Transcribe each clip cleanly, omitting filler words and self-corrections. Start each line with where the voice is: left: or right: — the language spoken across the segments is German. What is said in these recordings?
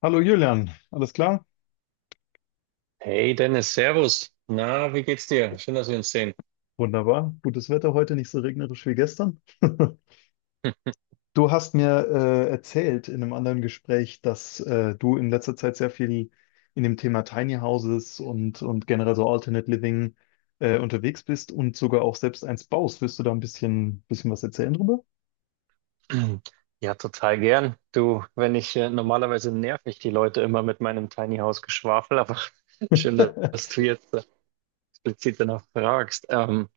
left: Hallo Julian, alles klar?
right: Hey Dennis, Servus. Na, wie geht's dir? Schön, dass wir uns sehen.
left: Wunderbar. Gutes Wetter heute, nicht so regnerisch wie gestern. Du hast mir erzählt in einem anderen Gespräch, dass du in letzter Zeit sehr viel in dem Thema Tiny Houses und generell so Alternate Living unterwegs bist und sogar auch selbst eins baust. Willst du da ein bisschen was erzählen drüber?
right: Ja, total gern. Du, wenn ich normalerweise nerv ich die Leute immer mit meinem Tiny House Geschwafel, aber schön, dass du jetzt explizit danach fragst.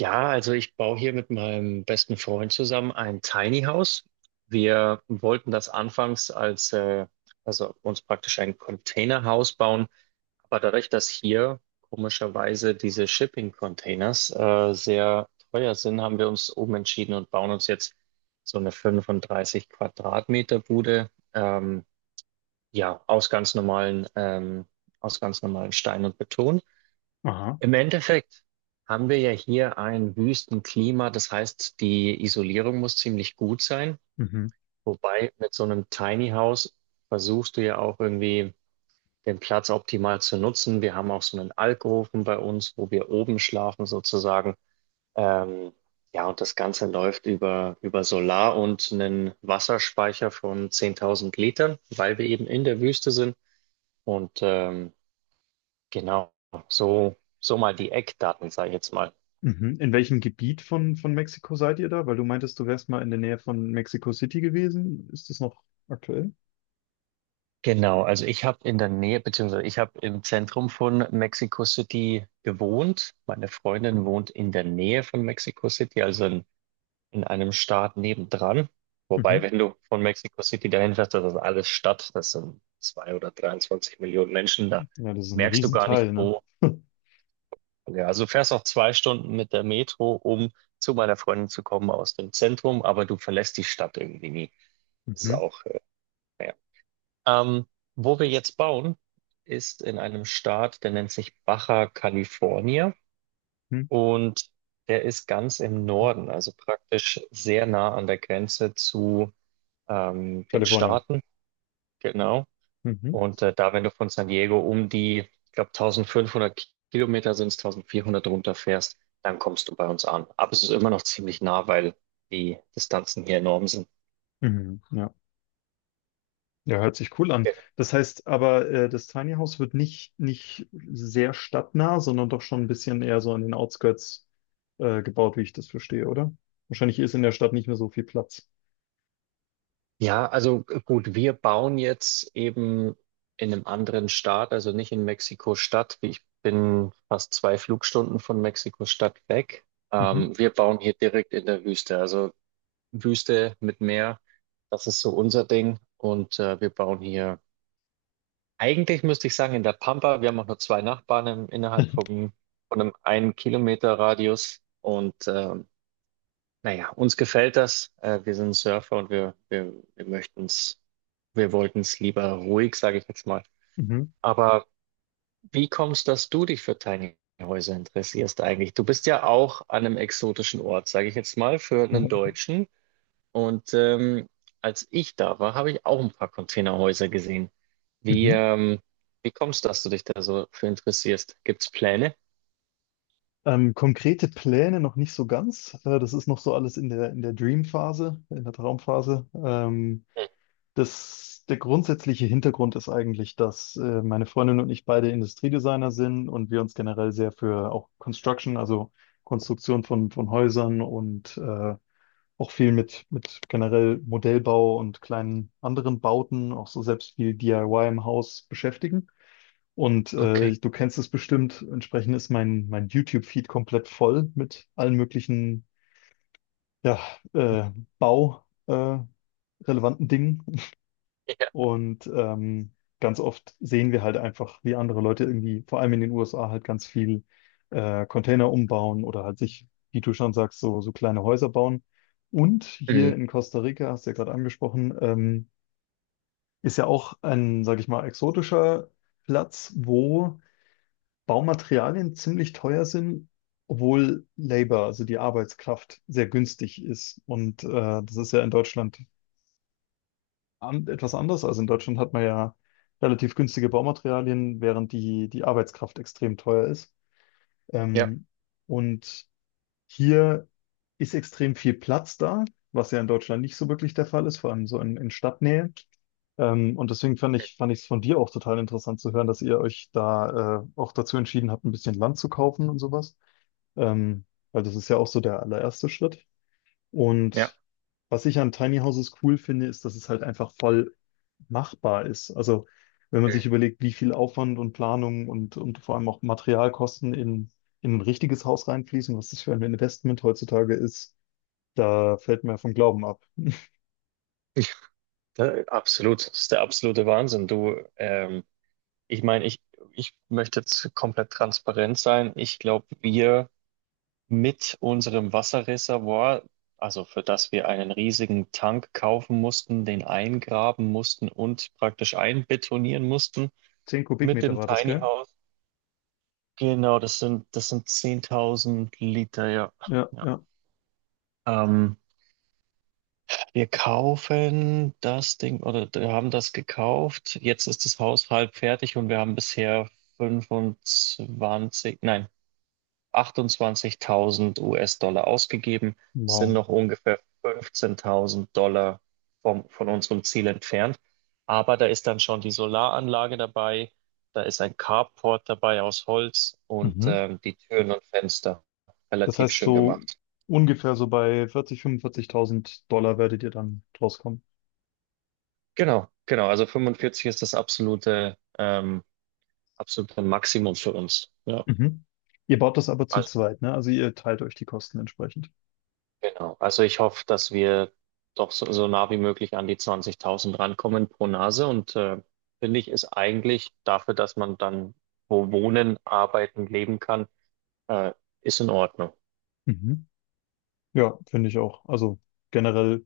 right: Ja, also ich baue hier mit meinem besten Freund zusammen ein Tiny House. Wir wollten das anfangs also uns praktisch ein Containerhaus bauen. Aber dadurch, dass hier komischerweise diese Shipping-Containers sehr teuer sind, haben wir uns umentschieden und bauen uns jetzt so eine 35 Quadratmeter Bude, ja, aus ganz normalen, ähm, aus ganz normalen Stein und Beton.
left: Aha.
right: Im Endeffekt haben wir ja hier ein Wüstenklima, das heißt, die Isolierung muss ziemlich gut sein.
left: Mhm.
right: Wobei mit so einem Tiny House versuchst du ja auch irgendwie den Platz optimal zu nutzen. Wir haben auch so einen Alkoven bei uns, wo wir oben schlafen sozusagen. Ähm, ja, und das Ganze läuft über Solar und einen Wasserspeicher von 10.000 Litern, weil wir eben in der Wüste sind. Und ähm, genau, so mal die Eckdaten, sage ich jetzt mal.
left: Mhm. In welchem Gebiet von Mexiko seid ihr da? Weil du meintest, du wärst mal in der Nähe von Mexico City gewesen. Ist das noch aktuell?
right: Genau, also ich habe in der Nähe, beziehungsweise ich habe im Zentrum von Mexico City gewohnt. Meine Freundin wohnt in der Nähe von Mexico City, also in einem Staat nebendran. Wobei, wenn du von Mexico City dahin fährst, das ist alles Stadt, das sind zwei oder 23 Millionen Menschen, da
left: Ja, das ist ein
right: merkst du gar nicht,
left: Riesenteil, ne?
right: wo. Ja, also du fährst auch zwei Stunden mit der Metro, um zu meiner Freundin zu kommen aus dem Zentrum, aber du verlässt die Stadt irgendwie nie. Das ist
left: Mhm.
right: auch, naja. Ähm, wo wir jetzt bauen, ist in einem Staat, der nennt sich Baja California
left: Mhm.
right: und der ist ganz im Norden, also praktisch sehr nah an der Grenze zu den
left: Kalifornien.
right: Staaten, genau.
left: Mhm.
right: Und wenn du von San Diego um die, ich glaube, 1500 Kilometer sind es, 1400 runterfährst, dann kommst du bei uns an. Aber es ist immer noch ziemlich nah, weil die Distanzen hier enorm sind.
left: Mhm. Ja. Ja, hört sich cool an.
right: Genau.
left: Das heißt aber, das Tiny House wird nicht sehr stadtnah, sondern doch schon ein bisschen eher so an den Outskirts gebaut, wie ich das verstehe, oder? Wahrscheinlich ist in der Stadt nicht mehr so viel Platz.
right: Ja, also gut, wir bauen jetzt eben in einem anderen Staat, also nicht in Mexiko-Stadt. Ich bin fast zwei Flugstunden von Mexiko-Stadt weg.
left: Mhm.
right: Wir bauen hier direkt in der Wüste. Also Wüste mit Meer. Das ist so unser Ding. Und wir bauen hier, eigentlich müsste ich sagen, in der Pampa. Wir haben auch nur zwei Nachbarn innerhalb von einem einen Kilometer Radius. Naja, uns gefällt das. Wir sind Surfer und wir wir wollten es lieber ruhig, sage ich jetzt mal.
left: Mhm.
right: Aber wie kommst, dass du dich für Tiny Häuser interessierst eigentlich? Du bist ja auch an einem exotischen Ort, sage ich jetzt mal, für einen
left: Mhm.
right: Deutschen. Und ähm, als ich da war, habe ich auch ein paar Containerhäuser gesehen. Wie,
left: Mhm.
right: ähm, wie kommst du, dass du dich da so für interessierst? Gibt's Pläne?
left: Konkrete Pläne noch nicht so ganz. Das ist noch so alles in der Dream-Phase, in der Traumphase.
right: Hm,
left: Der grundsätzliche Hintergrund ist eigentlich, dass meine Freundin und ich beide Industriedesigner sind und wir uns generell sehr für auch Construction, also Konstruktion von Häusern und auch viel mit generell Modellbau und kleinen anderen Bauten, auch so selbst viel DIY im Haus beschäftigen. Und
right: Okay.
left: du kennst es bestimmt, entsprechend ist mein YouTube-Feed komplett voll mit allen möglichen ja, äh, Bau, relevanten Dingen.
right: Ja.
left: Und ganz oft sehen wir halt einfach, wie andere Leute irgendwie, vor allem in den USA, halt ganz viel Container umbauen oder halt sich, wie du schon sagst, so kleine Häuser bauen. Und hier
right: Mhm.
left: in Costa Rica, hast du ja gerade angesprochen, ist ja auch ein, sag ich mal, exotischer Platz, wo Baumaterialien ziemlich teuer sind, obwohl Labor, also die Arbeitskraft, sehr günstig ist. Und das ist ja in Deutschland etwas anders. Also in Deutschland hat man ja relativ günstige Baumaterialien, während die Arbeitskraft extrem teuer ist.
right: Ja.
left: Ähm, und hier ist extrem viel Platz da, was ja in Deutschland nicht so wirklich der Fall ist, vor allem so in Stadtnähe. Und deswegen fand
right: Mhm.
left: ich, fand ich es von dir auch total interessant zu hören, dass ihr euch da auch dazu entschieden habt, ein bisschen Land zu kaufen und sowas. Ähm, weil das ist ja auch so der allererste Schritt.
right: Ja.
left: Und was ich an Tiny Houses cool finde, ist, dass es halt einfach voll machbar ist. Also wenn man
right: Mhm.
left: sich überlegt, wie viel Aufwand und Planung und vor allem auch Materialkosten in ein richtiges Haus reinfließen, was das für ein Investment heutzutage ist, da fällt mir vom Glauben ab.
right: Da, absolut, das ist der absolute Wahnsinn. Du, ich meine, ich möchte jetzt komplett transparent sein. Ich glaube, wir mit unserem Wasserreservoir, also für das wir einen riesigen Tank kaufen mussten, den eingraben mussten und praktisch einbetonieren mussten
left: Zehn
right: mit
left: Kubikmeter
right: dem
left: war das,
right: Tiny
left: gell?
right: House. Genau, das sind 10.000 Liter, ja.
left: Ja,
right: Ja.
left: ja.
right: Ähm, wir kaufen das Ding oder wir haben das gekauft. Jetzt ist das Haus halb fertig und wir haben bisher 25. Nein, 28.000 US-Dollar ausgegeben, sind
left: Wow.
right: noch ungefähr $15.000 von unserem Ziel entfernt. Aber da ist dann schon die Solaranlage dabei, da ist ein Carport dabei aus Holz und
left: Mhm.
right: die Türen und Fenster
left: Das
right: relativ
left: heißt,
right: schön
left: so
right: gemacht.
left: ungefähr so bei 40.000, $45.000 werdet ihr dann draus kommen.
right: Genau, genau. Also 45 ist das absolute Maximum für uns. Ja.
left: Mhm. Ihr baut das aber zu
right: Also
left: zweit, ne? Also ihr teilt euch die Kosten entsprechend.
right: Genau. Also ich hoffe, dass wir doch so nah wie möglich an die 20.000 rankommen pro Nase. Und finde ich, ist eigentlich dafür, dass man dann wo wohnen, arbeiten, leben kann, äh, ist in Ordnung.
left: Mhm. Ja, finde ich auch. Also generell,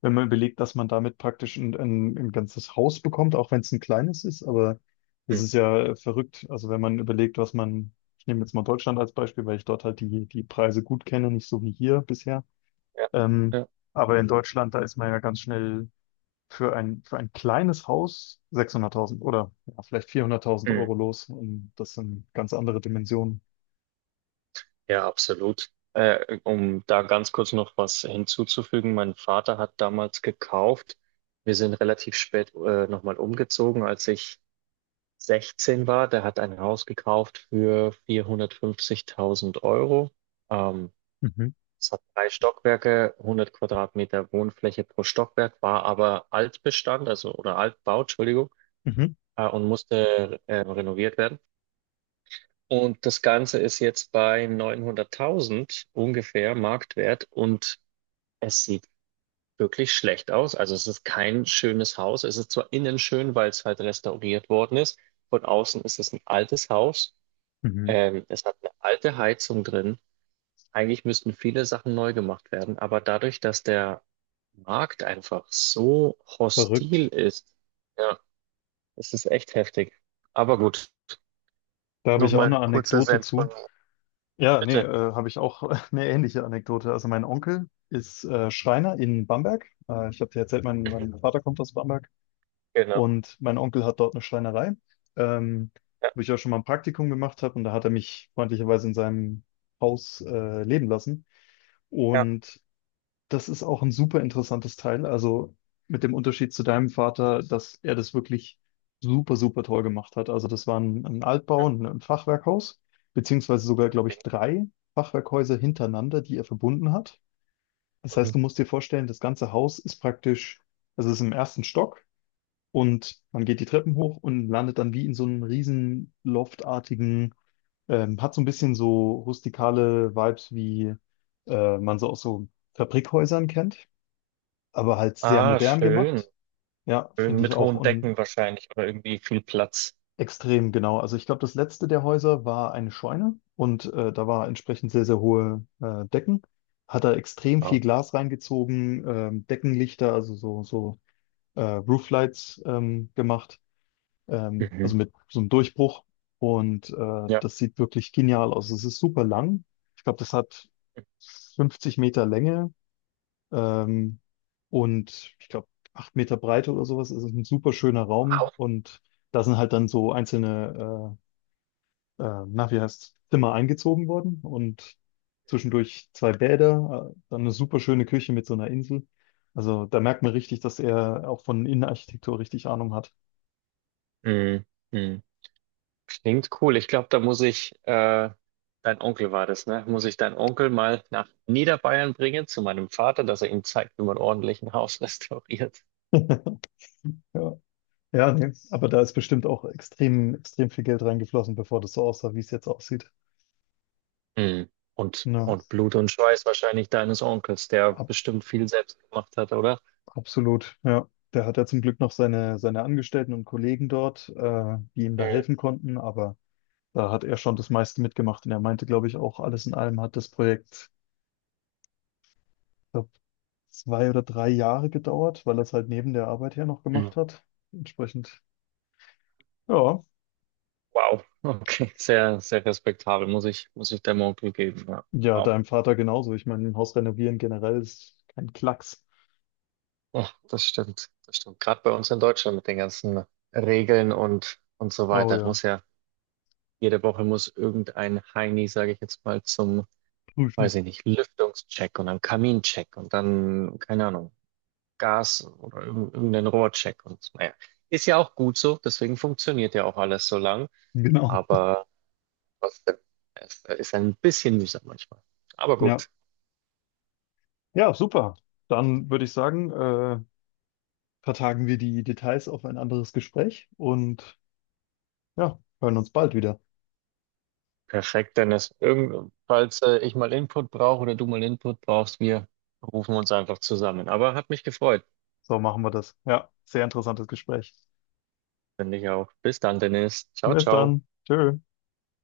left: wenn man überlegt, dass man damit praktisch ein ganzes Haus bekommt, auch wenn es ein kleines ist, aber das
right: Mhm.
left: ist ja verrückt. Also wenn man überlegt, ich nehme jetzt mal Deutschland als Beispiel, weil ich dort halt die Preise gut kenne, nicht so wie hier bisher.
right: Ja,
left: Ähm,
right: ja,
left: aber in Deutschland, da ist man ja ganz schnell für ein kleines Haus 600.000 oder ja, vielleicht 400.000
right: Mhm.
left: Euro los. Und das sind ganz andere Dimensionen.
right: ja, absolut. Um da ganz kurz noch was hinzuzufügen, mein Vater hat damals gekauft. Wir sind relativ spät nochmal umgezogen, als ich 16 war, der hat ein Haus gekauft für 450.000 Euro. Ähm,
left: Mhm,
right: es hat drei Stockwerke, 100 Quadratmeter Wohnfläche pro Stockwerk, war aber Altbestand, also oder Altbau, Entschuldigung,
left: mhm,
right: und musste renoviert werden. Und das Ganze ist jetzt bei 900.000 ungefähr Marktwert und es sieht wirklich schlecht aus. Also es ist kein schönes Haus. Es ist zwar innen schön, weil es halt restauriert worden ist. Von außen ist es ein altes Haus.
left: mhm.
right: Es hat eine alte Heizung drin. Eigentlich müssten viele Sachen neu gemacht werden, aber dadurch, dass der Markt einfach so hostil
left: Verrückt.
right: ist, ja, es ist echt heftig. Aber gut.
left: Da habe ich auch
right: Nochmal
left: eine
right: kurzer
left: Anekdote
right: Senf von
left: zu.
right: mir.
left: Ja, nee,
right: Bitte.
left: habe ich auch eine ähnliche Anekdote. Also mein Onkel ist Schreiner in Bamberg. Ich habe dir erzählt, mein Vater kommt aus Bamberg
right: Genau.
left: und mein Onkel hat dort eine Schreinerei, ähm,
right: Ja,
left: wo ich auch schon mal ein Praktikum gemacht habe und da hat er mich freundlicherweise in seinem Haus leben lassen.
right: ja.
left: Und das ist auch ein super interessantes Teil. Also mit dem Unterschied zu deinem Vater, dass er das wirklich super, super toll gemacht hat. Also das war ein Altbau, ein Fachwerkhaus, beziehungsweise sogar, glaube ich,
right: Okay.
left: drei Fachwerkhäuser hintereinander, die er verbunden hat. Das heißt,
right: Mhm.
left: du musst dir vorstellen, das ganze Haus ist praktisch, also es ist im ersten Stock und man geht die Treppen hoch und landet dann wie in so einem riesen loftartigen, hat so ein bisschen so rustikale Vibes, wie man so aus so Fabrikhäusern kennt, aber halt sehr
right: Ah,
left: modern
right: schön.
left: gemacht. Ja,
right: Schön
left: finde ich
right: mit
left: auch
right: hohen
left: und
right: Decken wahrscheinlich oder irgendwie viel Platz.
left: extrem genau. Also ich glaube, das letzte der Häuser war eine Scheune und da war entsprechend sehr, sehr hohe Decken. Hat er extrem
right: Wow.
left: viel Glas reingezogen, Deckenlichter, also so Rooflights gemacht,
right: Mhm.
left: also mit so einem Durchbruch. Und
right: Ja.
left: das sieht wirklich genial aus. Es ist super lang. Ich glaube, das hat 50 Meter Länge. Ähm, und ich glaube, 8 Meter Breite oder sowas. Es ist ein super schöner Raum
right: Wow.
left: und da sind halt dann so einzelne, na, wie heißt, Zimmer eingezogen worden und zwischendurch zwei Bäder, dann eine super schöne Küche mit so einer Insel. Also da merkt man richtig, dass er auch von Innenarchitektur richtig Ahnung hat.
right: Mhm. Mhm. Klingt cool. Ich glaube, dein Onkel war das, ne? Muss ich deinen Onkel mal nach Niederbayern bringen zu meinem Vater, dass er ihm zeigt, wie man ordentlich ein Haus restauriert.
left: Ja, ja, nee. Aber da ist bestimmt auch extrem, extrem viel Geld reingeflossen, bevor das so aussah, wie es jetzt aussieht.
right: Hm. Und,
left: Ja.
right: und Blut und Schweiß wahrscheinlich deines Onkels, der bestimmt viel selbst gemacht hat, oder?
left: Absolut, ja. Der hat ja zum Glück noch seine Angestellten und Kollegen dort, die ihm da
right: Mhm.
left: helfen konnten, aber da hat er schon das meiste mitgemacht und er meinte, glaube ich, auch alles in allem hat das Projekt, glaub, 2 oder 3 Jahre gedauert, weil er es halt neben der Arbeit her noch
right: Mhm.
left: gemacht hat. Entsprechend, ja.
right: Wow. Okay. Sehr, sehr respektabel. Muss ich deinem Onkel geben. Ja.
left: Ja,
right: Wow.
left: deinem Vater genauso. Ich meine, ein Haus renovieren generell ist kein Klacks.
right: Ja, das stimmt. Das stimmt. Gerade bei uns in Deutschland mit den ganzen Regeln und so
left: Oh
right: weiter.
left: ja,
right: Muss ja jede Woche muss irgendein Heini, sage ich jetzt mal, zum,
left: prüfen.
right: weiß ich nicht, Lüftungscheck und dann Kamincheck und dann, keine Ahnung, Gas oder irgendein Rohrcheck und naja. Ist ja auch gut so, deswegen funktioniert ja auch alles so lang,
left: Genau.
right: aber trotzdem, es ist ein bisschen mühsam manchmal. Aber
left: Ja.
right: gut,
left: Ja, super. Dann würde ich sagen, vertagen wir die Details auf ein anderes Gespräch und ja, hören uns bald wieder.
right: perfekt, Dennis. Irgend, falls ich mal Input brauche oder du mal Input brauchst, wir rufen uns einfach zusammen. Aber hat mich gefreut,
left: So machen wir das. Ja, sehr interessantes Gespräch.
right: finde ich auch. Bis dann, Dennis. Ciao,
left: Bis
right: ciao.
left: dann. Tschö.